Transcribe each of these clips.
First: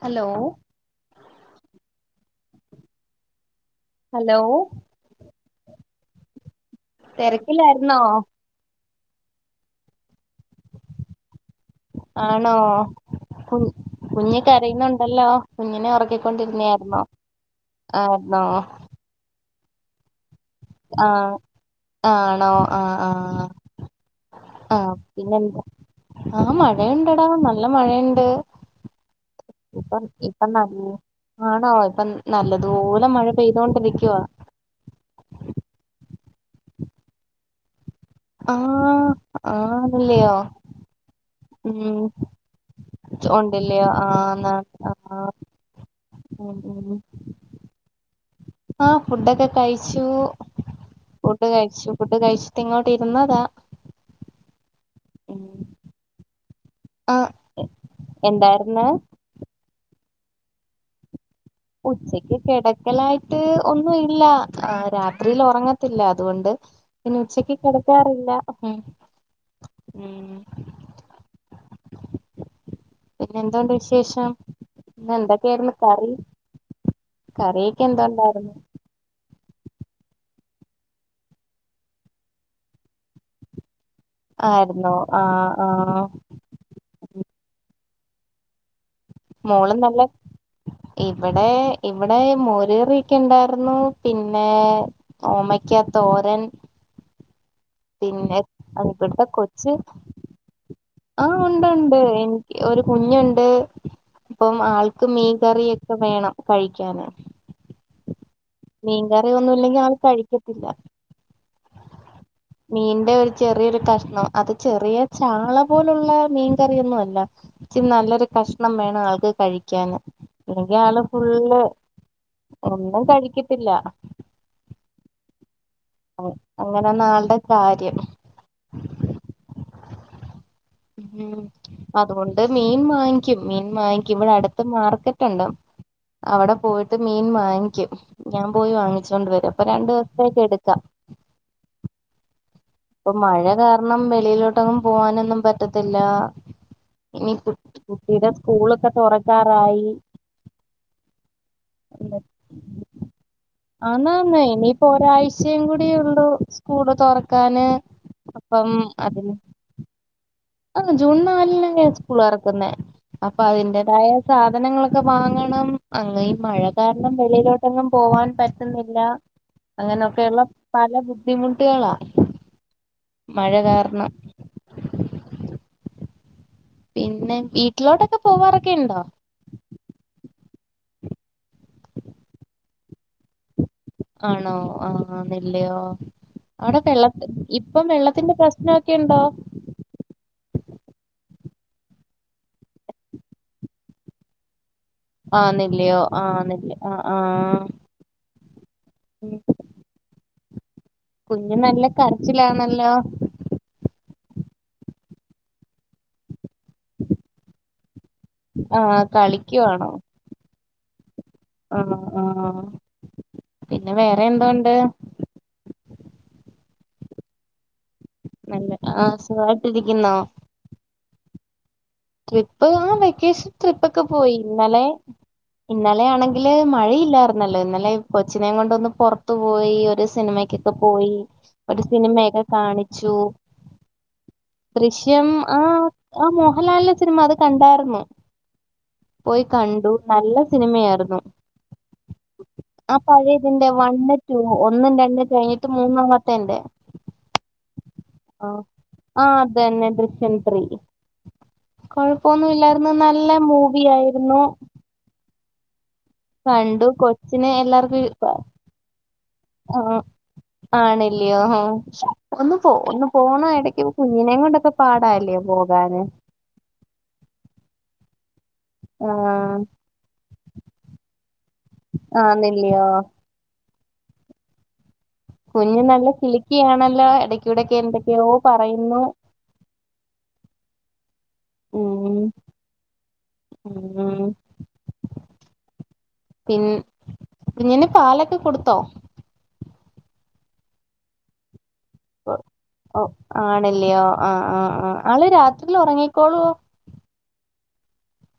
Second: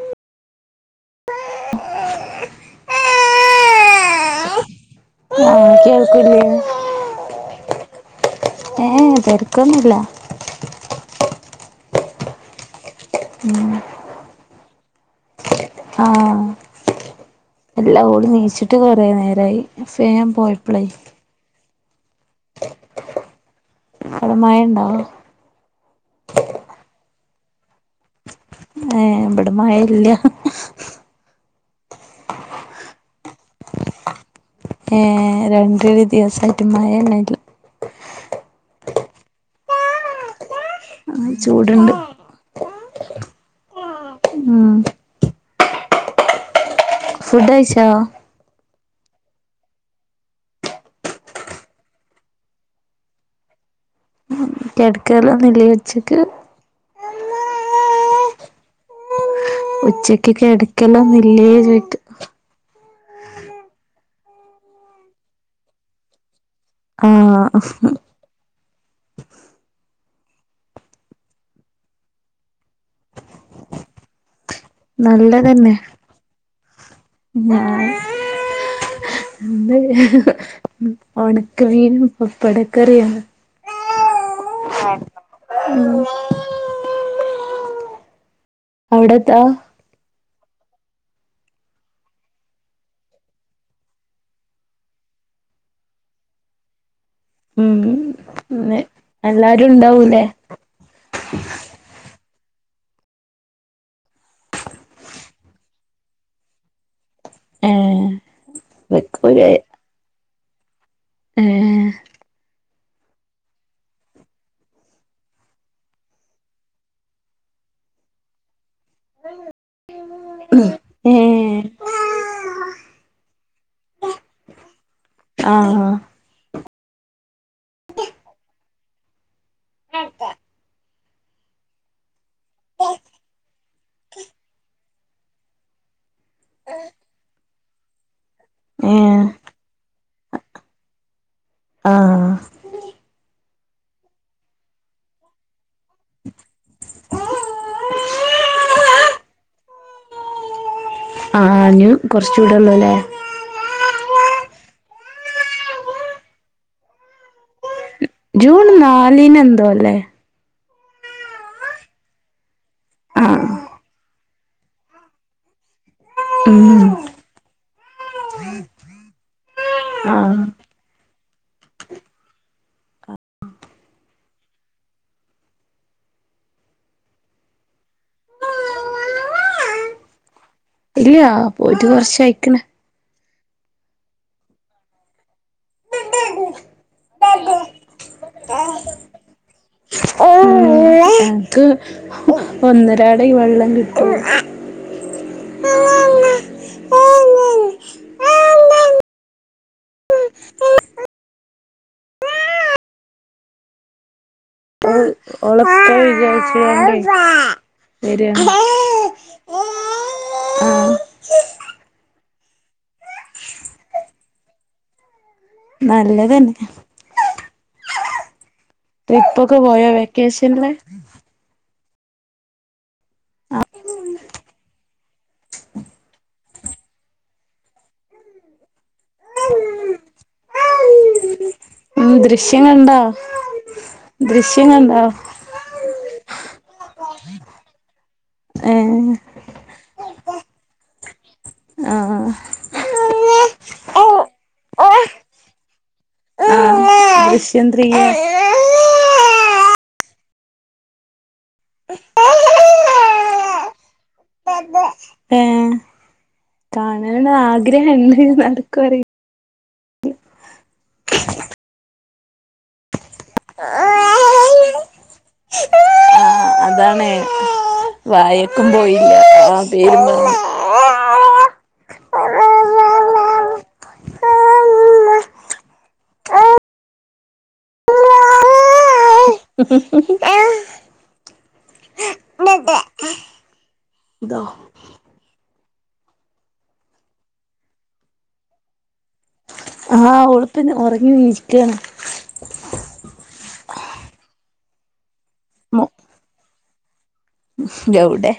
Hello hello ആഹ് കേൾക്കൂല്ലേ. തിരക്കിലായിരുന്നോ? ഏഹ് തെരക്കൊന്നില്ല. ആണോ. കു കുഞ്ഞ് കരയുന്നുണ്ടല്ലോ. കുഞ്ഞിനെ ഉറക്കിക്കൊണ്ടിരുന്നേ ആയിരുന്നോ? ഇല്ലാ ഓള് നീച്ചിട്ട് കുറേ നേരമായി. ഫാൻ പോ ആഹ് ആണോ? ആഹ് ആഹ്. അവിടെ മഴണ്ടോ ആഹ് പിന്നെന്താ? ആഹ് മഴയുണ്ടടാ നല്ല മഴയുണ്ട്. ഏഹ് ഇവടെ ഇപ്പ ഇപ്പ നൽ ആണോ ഇപ്പ നല്ലതുപോലെ മഴ പെയ്തോണ്ടിരിക്കാ. ഏഹ് രണ്ടൊരു ദിവസം ആയിട്ട് മഴന്നെ ഇല്ല. ആഹ് ആണല്ലയോ. ആഹ് ചൂടുണ്ട്. ഉം ഉണ്ടല്ലയോ. ആഹ് അന്നാ. ഉം ആഹ് ഉം ഉം. ഫുഡ് കഴിച്ചോ? ആഹ് ഫുഡൊക്കെ കഴിച്ചു. ഫുഡ് കഴിച്ചു. ഫുഡ് കഴിച്ചിട്ട് ഇങ്ങോട്ട് ഇരുന്നതാ. ഉം കിടക്കാലോന്നും ഇലേ ഉച്ചക്ക് ആഹ് എന്തായിരുന്ന്? ഉച്ചയ്ക്ക് കിടക്കലോന്നില്ലേ ചോയ് ഉച്ചയ്ക്ക് കിടക്കലായിട്ട് ഒന്നും ഇല്ല. രാത്രിയിൽ ഉറങ്ങത്തില്ല. അതുകൊണ്ട് പിന്നെ ഉച്ചക്ക് ആഹ് കിടക്കാറില്ല ഉം പിന്നെ എന്തണ്ട് വിശേഷം ഇന്നെന്തൊക്കെയായിരുന്നു നല്ലതന്നെ കറി കറിക്ക് എന്തോണ്ടായിരുന്നു എന്തുല്ല ഉണക്കമീനും പപ്പടക്കറിയാ ആയിര്ന്നോ ആഹ് ആഹ് ഉം അവിടെത്താ മോളും നല്ല ഇവടെ ഇവടെ മോര് കറിയൊക്കെ ഉണ്ടായിരുന്നു പിന്നെ ഓമയ്ക്ക തോരൻ ഉം പിന്നെ ന്ന് ഇവിടുത്തെ കൊച്ച് എല്ലാരുംണ്ടാവൂലേ ആഹ് ഉണ്ട് ഉണ്ട് എനിക്ക് ഒരു കുഞ്ഞുണ്ട് പ്പം ആൾക്ക് മീൻ കറിയൊക്കെ വേണം കഴിക്കാന് ഏഹ് വെക്കൂലേ മീൻകറിയൊന്നും ഇല്ലെങ്കി ആള് കഴിക്കത്തില്ല എഹ് മീന്റെ ഒരു ചെറിയൊരു കഷ്ണം അത് ചെറിയ ചാള പോലുള്ള മീൻകറിയൊന്നും അല്ല ഇച്ചി നല്ലൊരു കഷ്ണം വേണം ആള്ക്ക് കഴിക്കാന് ല്ലെങ്കി ആള് ഫുള്ള് ഏഹ് ഒന്നും കഴിക്കത്തില്ല ആഹ് ആഹ് അങ്ങനെന്ന ആളുടെ കാര്യം [inaudible] ഉം അതുകൊണ്ട് മീൻ വാങ്ങിക്കും മീൻ വാങ്ങിക്കും ഇവിടെ അടുത്ത് മാർക്കറ്റ്ണ്ട് അവടെ പോയിട്ട് മീൻ വാങ്ങിക്കും ഞാൻ പോയി ഏഹ് വാങ്ങിച്ചോണ്ട് വരും അപ്പൊ രണ്ടു ദിവസത്തേക്ക് എടു ല ആഹ് ഇപ്പൊ മഴ കാരണം വെളിയിലോട്ടങ്ങും പോവാനൊന്നും പറ്റത്തില്ല ഇനി കു കുട്ടിടെ സ്കൂളൊക്കെ തുറക്കാറായി യ് കുറച്ചൂടെള്ളൂല്ലേ ആന്നന്നെ ഇനിയിപ്പോ ഒരാഴ്ചയും കൂടി ഉള്ളു സ്കൂള് തുറക്കാന് ജൂൺ അപ്പം നാലിന് എന്തോ അല്ലേ ആഹ് ജൂൺ നാലിനന്നെ സ്കൂളോറക്കുന്നെ ആ അപ്പൊ അതിന്റേതായ സാധനങ്ങളൊക്കെ വാങ്ങണം അങ്ങ ഈ മഴകാര് ണം വെളിയിലോട്ടൊന്നും പോവാൻ പറ്റുന്നില്ല ആ അങ്ങനെയൊക്കെയുള്ള പല ബുദ്ധിമുട്ടുകളാ മഴ കാരണം പിന്നെ വീട്ടിലോട്ടൊക്കെ പോവാറൊക്കെണ്ടോ ഇല്ല പോയിട്ട് കൊറച്ചായിക്ക്‌ണ് ആണോ ആഹ് അതല്ലെയോ അവടെ വെള്ളത്തി ഇപ്പം വെള്ളത്തിന്റെ പ്രശ്നൊക്കെണ്ടോ ഇൻക്ക് ഒന്നരാടെ ഈ വെള്ളം കിട്ടും ആന്നെല്ലോ ആഹ് നില്ല് ആഹ് ആഹ് ഉം [inaudible] കുഞ്ഞു നല്ല കരച്ചിലാണല്ലോ ഓളെ [unintelligible] ആ കളിക്കുവാണോ [inaudible] ആഹ് ആഹ് പിന്നെ വേറെ എന്തോണ്ട് നല്ലതന്നെ നല്ലെ ആഹ് ട്രിപ്പൊക്കെ പോയോ വെക്കേഷൻല് ട്രിപ്പ് ആഹ് വെക്കേഷൻ ട്രിപ്പക്കെ പോയി ഇന്നലെ ഇന്നലെയാണെങ്കില് മഴയില്ലായിരുന്നല്ലോ ഇന്നലെ കൊച്ചിനേം കൊണ്ടൊന്ന് പൊറത്ത് പോയി ഒരു സിനിമക്ക് ത്ത്പോയി ഒരു ഉം സിനിമയൊക്കെ ദൃശ്യം കണ്ടോ കാണിച്ചു ദൃശ്യം കണ്ടോ ദൃശ്യം ആഹ് അഹ് മോഹൻലാലിന്റെ സിനിമ അത് കണ്ടായിരുന്നു ഏഹ് പോയി കണ്ടു നല്ല സിനിമയാർന്നു. ആഹ് ആ പഴയ ഇതിന്റെ വണ്ണ് റ്റു ഒന്നും ആഹ് രണ്ട് കഴിഞ്ഞിട്ട് മൂന്നാമത്തെന്റെ ദൃശ്യം ത്രീയാ ആഹ് ആഹ് തന്നെ ദൃശ്യം ത്രീ. കൊഴപ്പൊന്നും ഇല്ലാര്ന്ന് നല്ല മൂവിയാരുന്നു. ഏഹ്. കണ്ടു കൊച്ചിനെ എല്ലാർക്കും ഇ [unintelligible] നടക്കോ അറി ആഹ്. ആണല്യോ ഒന്ന് പോ ഒന്ന് പോണം എടക്ക് കുഞ്ഞിനേ കൊണ്ടൊക്കെ പാടല്ലേ പോകാന്? ആ അതാണ് വായക്കും പോയില്ല്യ ആഹ് ആ പേരും പർഞ്. ആന്നില്ലയോ. കുഞ്ഞ് നല്ല കിലിക്കിയാണല്ലോ എടക്കൂടെക്കെ എന്തൊക്കെയോ പറയ്ന്നു. ഉം ഉം ദോ പിൻ കുഞ്ഞിന് പാലൊക്കെ കൊട്ത്തോ? ആഹ് കൊട്ത്തിന് ഒറങ്ങി നീച്ച് ക്കാ ഓഹ് ഓഹ് ആണല്ലയോ ആഹ് ആഹ് ആഹ് ആള് രാത്രില് ഒറങ്ങിക്കോവോ? എവ്ടെ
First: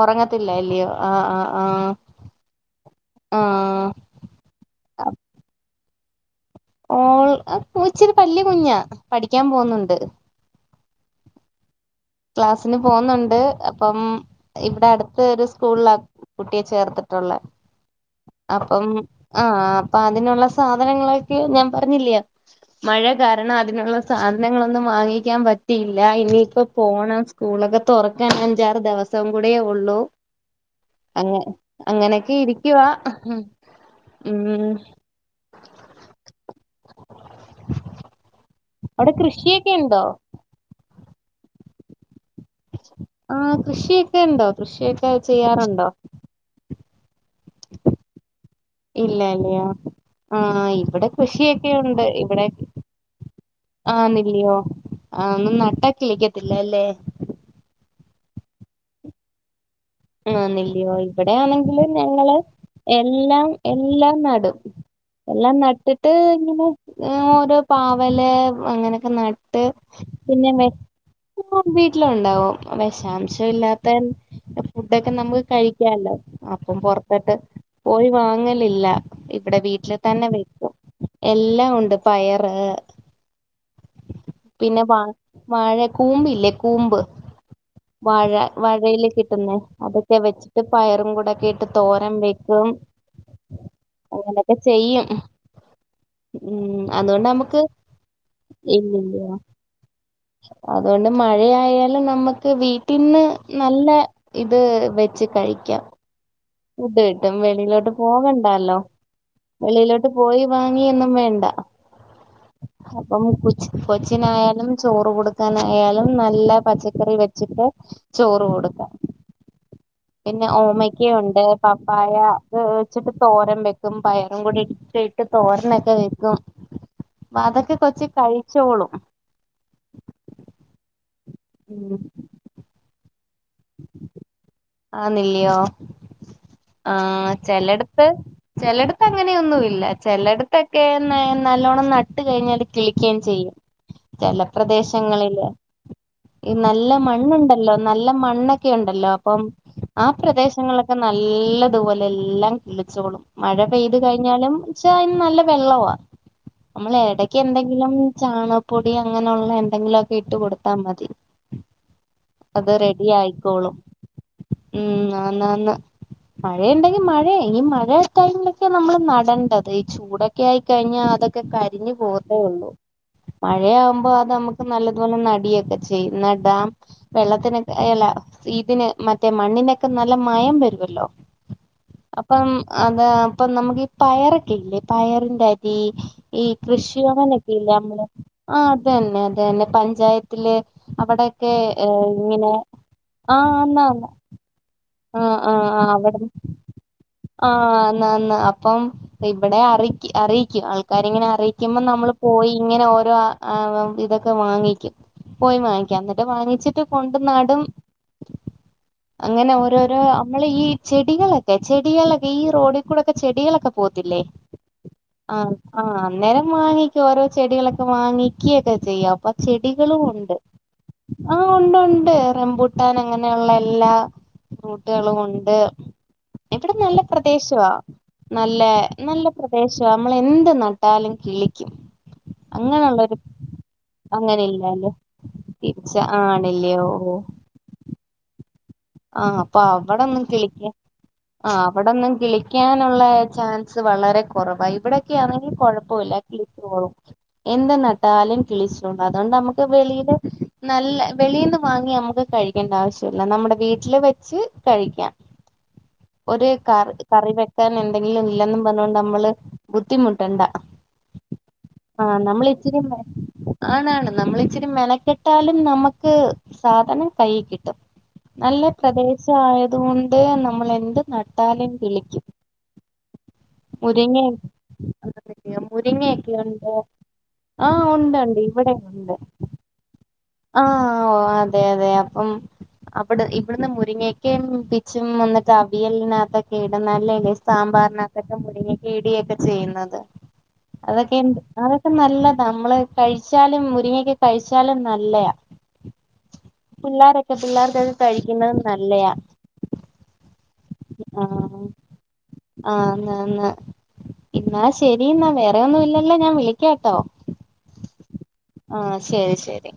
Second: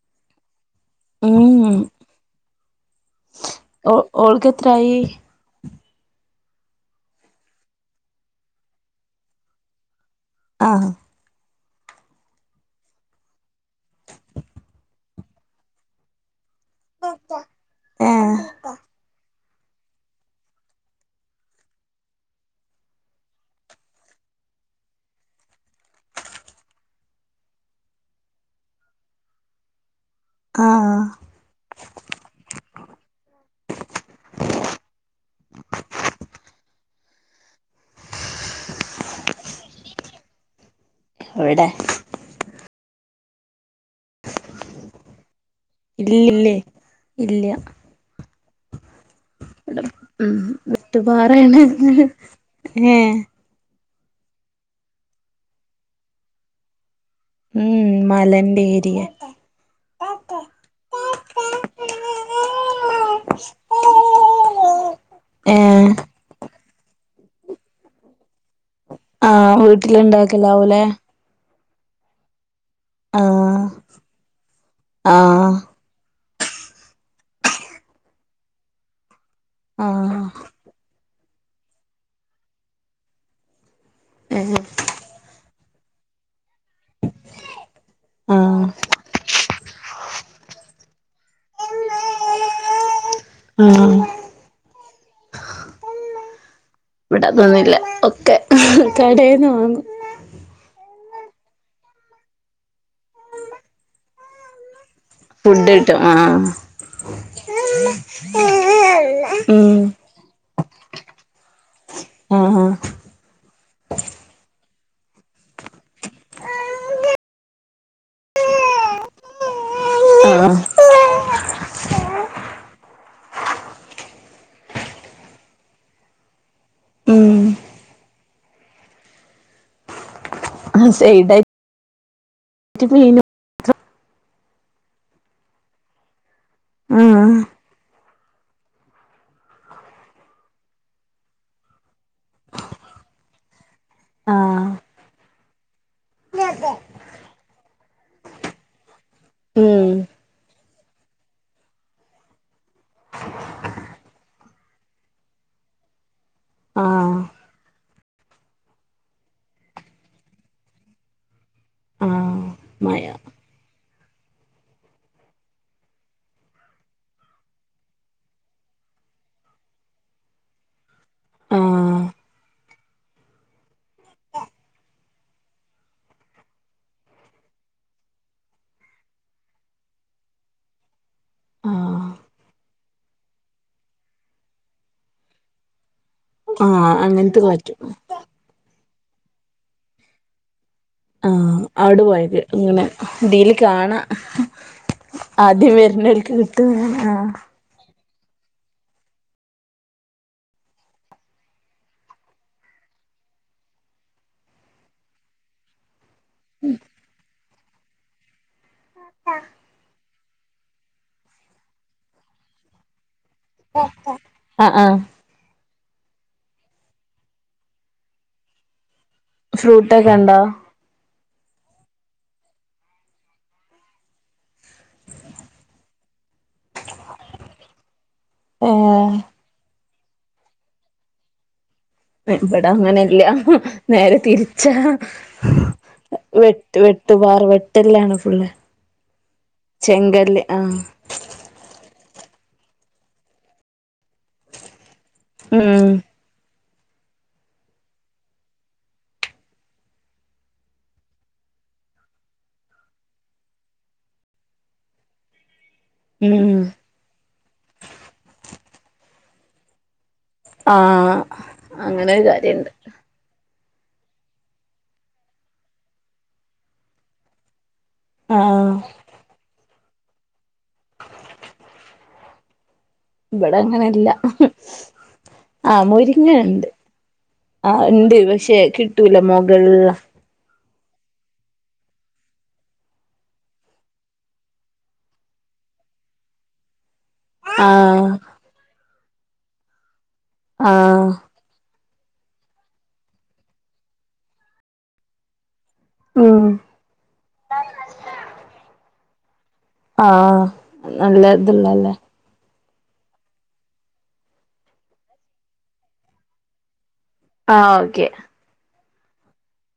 ഒറങ്ങത്തില്ല്യല്ലയോ ആഹ് ആഹ് ഉം ആഹ് ആഹ്. ഓ ഓൾക്കെത്രായി? ഓൾ ഇച്ചിര് വല്ല്യ കുഞ്ഞാ പഠിക്കാൻ പോവുന്നൊണ്ട്. ആഹ് ക്ലാസിന് പോന്നൊണ്ട് അപ്പം ഇവ്ടെ അട്ത്ത് ഒര് സ്കൂള കുട്ടിയെ ചേർത്തിട്ടൊള്ളെ ഏ അപ്പം ആഹ് അപ്പൊ അതിനൊള്ള സാധനങ്ങളൊക്കെ ഞാൻ പർഞ്ഞി ല്ലയോ മഴ കാരണം അതിനൊള്ള സാധനങ്ങളൊന്നും വാങ്ങിക്കാൻ പറ്റിയില്ല ഇനിയിപ്പം പോണം സ്കൂളൊക്കെ തൊറക്കാൻ അഞ്ചാറ് ദിവസം കൂടെയേ ഒള്ളൂ. ആഹ് അങ്ങ അങ്ങനൊക്കെയിരിക്ക്‌വാ ഉം. അവ്ടെ കൃഷിയൊക്കെ ഇണ്ടോ? എവ്ടെ? ആഹ് കൃഷിയൊക്കെണ്ടോ? കൃഷിയൊക്കെ ചെയ്യാറൊണ്ടോ? ഇല്ല്യ ല്ലേ ഇല്ല്യ. ഇല്ലല്ല്യോ ഉം ആഹ് ഇവ്ടെ വെട്ടുപാറയാണ് കൃഷിയൊക്കെയുണ്ട് ഇവ്ടെ ഏ ആന്നില്ലയോ ആഹ് ഒന്നും നട്ടാകിളിക്കത്തില്ലലേ? ഉം മലന്റെ ഏരിയെ ആന്നില്ല്യോ ഇവ്ടെയാണെങ്കില് ഞങ്ങള് എല്ലാം എല്ലാം നടും. എല്ലാം ഏ നട് ട്ട് ഇങ്ങനെ ഒര് പാവല് അങ്ങനൊക്കെ ആ നട്ട് പിന്നെ വെ വീട്ടിലുണ്ടാക്കലാവൂലേ വീട്ടിലും ഉണ്ടാവോ? ആ വെഷാംശം ഇല്ലാത്തെ ഫുഡൊക്കെ ആ നമക്ക് കഴിക്കാലോ അപ്പം പൊർത്തട്ട് പോയി വാങ്ങലില്ല. ഇവ്ടെ ആ വീട്ടില് തന്നെ വെക്കും എല്ലാം ഉണ്ട് പയറ് ഏ പിന്നെ വാ വാഴ കൂമ്പില്ലേ കൂമ്പ്. വാഴ ആ വാഴേല് കിട്ട്ന്നേ അതൊക്കെ വെച്ചിട്ട് പയറും കൂടെയെക്കെയിട്ട് തോരം വെക്കും. ആഹ് അങ്ങനെക്കെചെയ്യും ഉം ഇവിടെ അത്കൊണ്ട് അമ്മക്ക് അതൊന്നുല്ല ഒക്കെ ഇല്ലില്ല്യ കടേന്ന് വാങ്ങും അതുകൊണ്ട് മഴയായാലും നമ്മക്ക് വീട്ടിന്ന് നല്ല ഇത് വെച് ഫുഡ് കിട്ടും ആഹ് കിട്ടും വെളിയിലോട്ട് പോകണ്ടല്ലോ ഉം വെളിയിലോട്ട് പോയി വാങ്ങിയെന്നും വേണ്ട ആഹ് ആഹ് അപ്പം കൊച്ച് കൊച്ചിനായാലും ചോറ് കൊടുക്കാനായാലും നല്ല പച്ചക്കറി വെച്ചിട്ട് ചോറ് കൊടുക്കും ആഹ് പിന്നെ ആഹ് ഓമക്കയുണ്ട് പപ്പായ വേവിച്ചിട്ട് തോരൻ വെക്കും പയറും കൂടി ഇട്ടിട്ട് തോരനൊക്കെ വെക്കും അപ്പൊ ഉം അതൊക്കെ കൊച്ച് കഴിച്ചോളും ആഹ് സെയ്ഡായ് ഉം നെറ്റ് കഴിഞ്ഞു ആന്നല്യയോ? ആഹ് ചെലട്ത്ത് ചെലയെടത്ത് അങ്ങനെയൊന്നുവില്ല ചെലയട്ത്തൊക്കെ നെ നല്ലോണ്ണം നട്ട് കഴിഞ്ഞാല് കിളിക്കേം ചെയ്യും ചെല ആഹ് പ്രദേശങ്ങളില് ഈ നല്ല മണ്ണുണ്ടല്ലോ നല്ല മ ണ്ണൊക്കെ ഉണ്ടല്ലോ അപ്പം ഉം ആ പ്രദേശങ്ങളിലൊക്കെ നല്ലതുപോലെ എല്ലാം കിളിച്ചോളും മഴ പെയ്ത് കഴിഞ്ഞാലും എന്ന് വെച്ചാ അയിന് നല്ല വെള്ളവാ നമ്മള് ആഹ് എടയ്ക്ക് എന്തെങ്കിലും ചാണാപ്പൊടി അങ്ങനുള്ളെ എന്തെങ്കിലൊക്കെ ഇട്ട് കൊടുത്താ മതി ആഹ് അത് മഴ റെഡിയായിക്കോളും ഉം ആന്നാന്ന് മഴയുണ്ടെങ്കി മഴേ ഈ മഴ ടൈമിലൊക്കെയാ നമ്മള് നടേണ്ടത് ഈ ചൂട ക്കെ ആയി കഴിഞ്ഞാ അതൊക്കെ കരിഞ് ആഹ് പോകത്തേ ഒള്ളൂ മഴയാവുമ്പോ അത് നമുക്ക് നല്ലതുപോലെ നടിയൊക്കെ ചെയ്യും ന്നടാം വെള്ളത്തിനെ ക്കെ എല്ല ഇതിന് മറ്റേ മണ്ണിനൊക്കെ നല്ല മയം വരുവല്ലോ? ആഹ് അപ്പം അത് അപ്പം നമുക്ക് ഈ പയറൊക്കെ ഇല്ലേ? പയറിന്റെ അരി ഈ ആഹ് അങ്ങനത്തെക്കെ കൃഷിഭവനെക്കയില്ലേ? പറ്റും നമ്മടെ ആഹ് അത് തന്നെ അത് തന്നെ പഞ്ചായത് ത്തില് അവിടെയെക്കെ ആഹ് അവിടെ ഏഹ് പോയത് ഇങ്ങനെ ആ ഇതില് ആന്ന് കാണാം ആന്ന് ആ ആ ആദ്യം ആ വരുന്നോൽക്ക് കിട്ടും ഇങ്ങനെ ആഹ് ന്നാന്ന് അപ്പം ഇവടെ അറിയി അറിയിക്കും ആൾക്കാരിങ്ങനെ അറിയിക്കുമ്പം നമ്മള് പോയി ഇങ്ങനെ ഓരോ ആ ആവം ഇതൊക്കെ വാങ്ങിക്കും പോയി വാങ്ങിക്കും എന്നിട്ട് വാങ്ങിച്ചിട്ട് കൊണ്ട് നടും അങ്ങനെ ഓരോരോ നമ്മള് ഈ ചെടികളക്കെ ചെടികളക്കെ ഈ റോഡി കൂടെ ഒക്കെ ചെടികളക് ക്കെ പോവത്തില്ലേ? ആഹ് ആഹ് ആഹ് ആഹ് അന്നേരം വാങ്ങിക്കും ഓരോ ചെടികളൊക്കെ വാങ്ങിയ്ക്കേക്ക ചെയ്യും അപ്പ ചെടികളും ഫ്രൂട്ടൊക്കെ ഉണ്ട് ഉണ്ടോ ആഹ് ഒണ്ട് ഒണ്ട് റംബൂട്ടാൻ അങ്ങനെയുള്ള എല്ലാ ഫ്രൂട്ടുകളും ഉണ്ട് ഇവടെ നല്ല പ്രദേശവാ നല്ലെ ഏഹ് നല്ല പ്രദേ ശാ നമ്മള് എന്ത് നട്ടാലും കിളിക്കും പക്ഷെ ഇബടെ അങ്ങനെയുള്ളൊരു അങ്ങനെല്ല്യ നേരെ അങ്ങനെ തിരിച്ച ഇല്ലാലോ തിരിച്ച വെട്ട് ആണില്ലയോ ഓ വെട്ട്പാറ് വെട്ടല്ലാണ് ഫുള്ള് ആഹ് അപ്പൊ അവിടൊന്നും ചെങ്കല്ല് കിളിയ്ക്ക ആഹ് ആഹ് അവിടൊന്നും കിളിയ്ക്കാനുള്ള ചാൻസ് വളരെ കൊറവാ ഇവിടെ ക്കെ ആന്നെങ്കി ഉം കൊഴപ്പവില്ല കിളിത്തോളും എന്ത്‌ നട്ടാലും കിളിച്ചോണ്ട് അതുകൊണ്ട് നമുക്ക് വെളില് നല്ല വെളിന്ന് വാങ്ങി നമുക്ക് കഴി ക്കണ്ട ആവശ്യല്ല നമ്മുടെ വീട്ടില് വെച്ച് കഴിക്കാം ഒരു ഉം കാർഡ് കറിവെക്കാൻ എന്തെങ്കിലും ഇല്ലെന്നും പറഞ്ഞോണ്ട് നമ്മള് ബുദ്ധിമുട്ട് ട്ടണ്ട ആഹ് അങ്ങനെ ആഹ് ഒരു നമ്മള് കാര്യണ്ട് ഇച്ചിരി മര് ആണാണ് നമ്മളിച്ചിരി മെലക്കെട്ടാലും നമ്മുക്ക് സാധനം കൈയ്യി കിട്ടും നല്ല ആഹ് പ്രദേശം ആയതുകൊണ്ട് നമ്മള് എന്ത് നട്ടാലും കിളിക്കും ഇവിടെ അങ്ങനെല്ല മുരിങ്ങ ആഹ് മുരിങ്ങയൊക്കെ മുരിങ്ങേണ്ട് ഉണ്ട് ആഹ് ഇണ്ട് ഉണ്ട് ഉണ്ട് പക്ഷെ ഇവിടെ ഉണ്ട് കിട്ടൂല മുകൾല ആഹ് ഓഹ് അതെ അതെ അപ്പം അവട് ഇവിടുന്ന് മുരിങ്ങക്കേം പിച്ചും വന്നിട്ട് അവിയലിനാത്തൊക്കെ ഇടുന്നല്ലേ ഗയ്സ് ആഹ് സാമ്പാറിനകത്തൊക്കെ മുരിങ്ങക്കെ ഇടിയൊക്കെ ചെയ്യുന്നത് ആഹ് അതൊക്കെണ്ട് അതൊക്കെ നല്ലത നമ്മള് കഴിച്ചാലും മുരിങ്ങൊക്കെ കഴിച്ചാലും നല്ല നല്ലയാ ഉം പിള്ളാരൊക്കെ പിള്ളേരുതത് കഴിക്കുന്നതും നല്ലയാ. ആഹ് നല്ല ഇതള്ളല്ലേ ആഹ് ന്നാന്ന് ഇന്നാ ശരി ഇന്നാ വേറെ ഒന്നും ഇല്ലല്ലോ ഞാൻ വിളിക്കാട്ടോ ആഹ് ഓക്കെ ആഹ് ശരി ശരി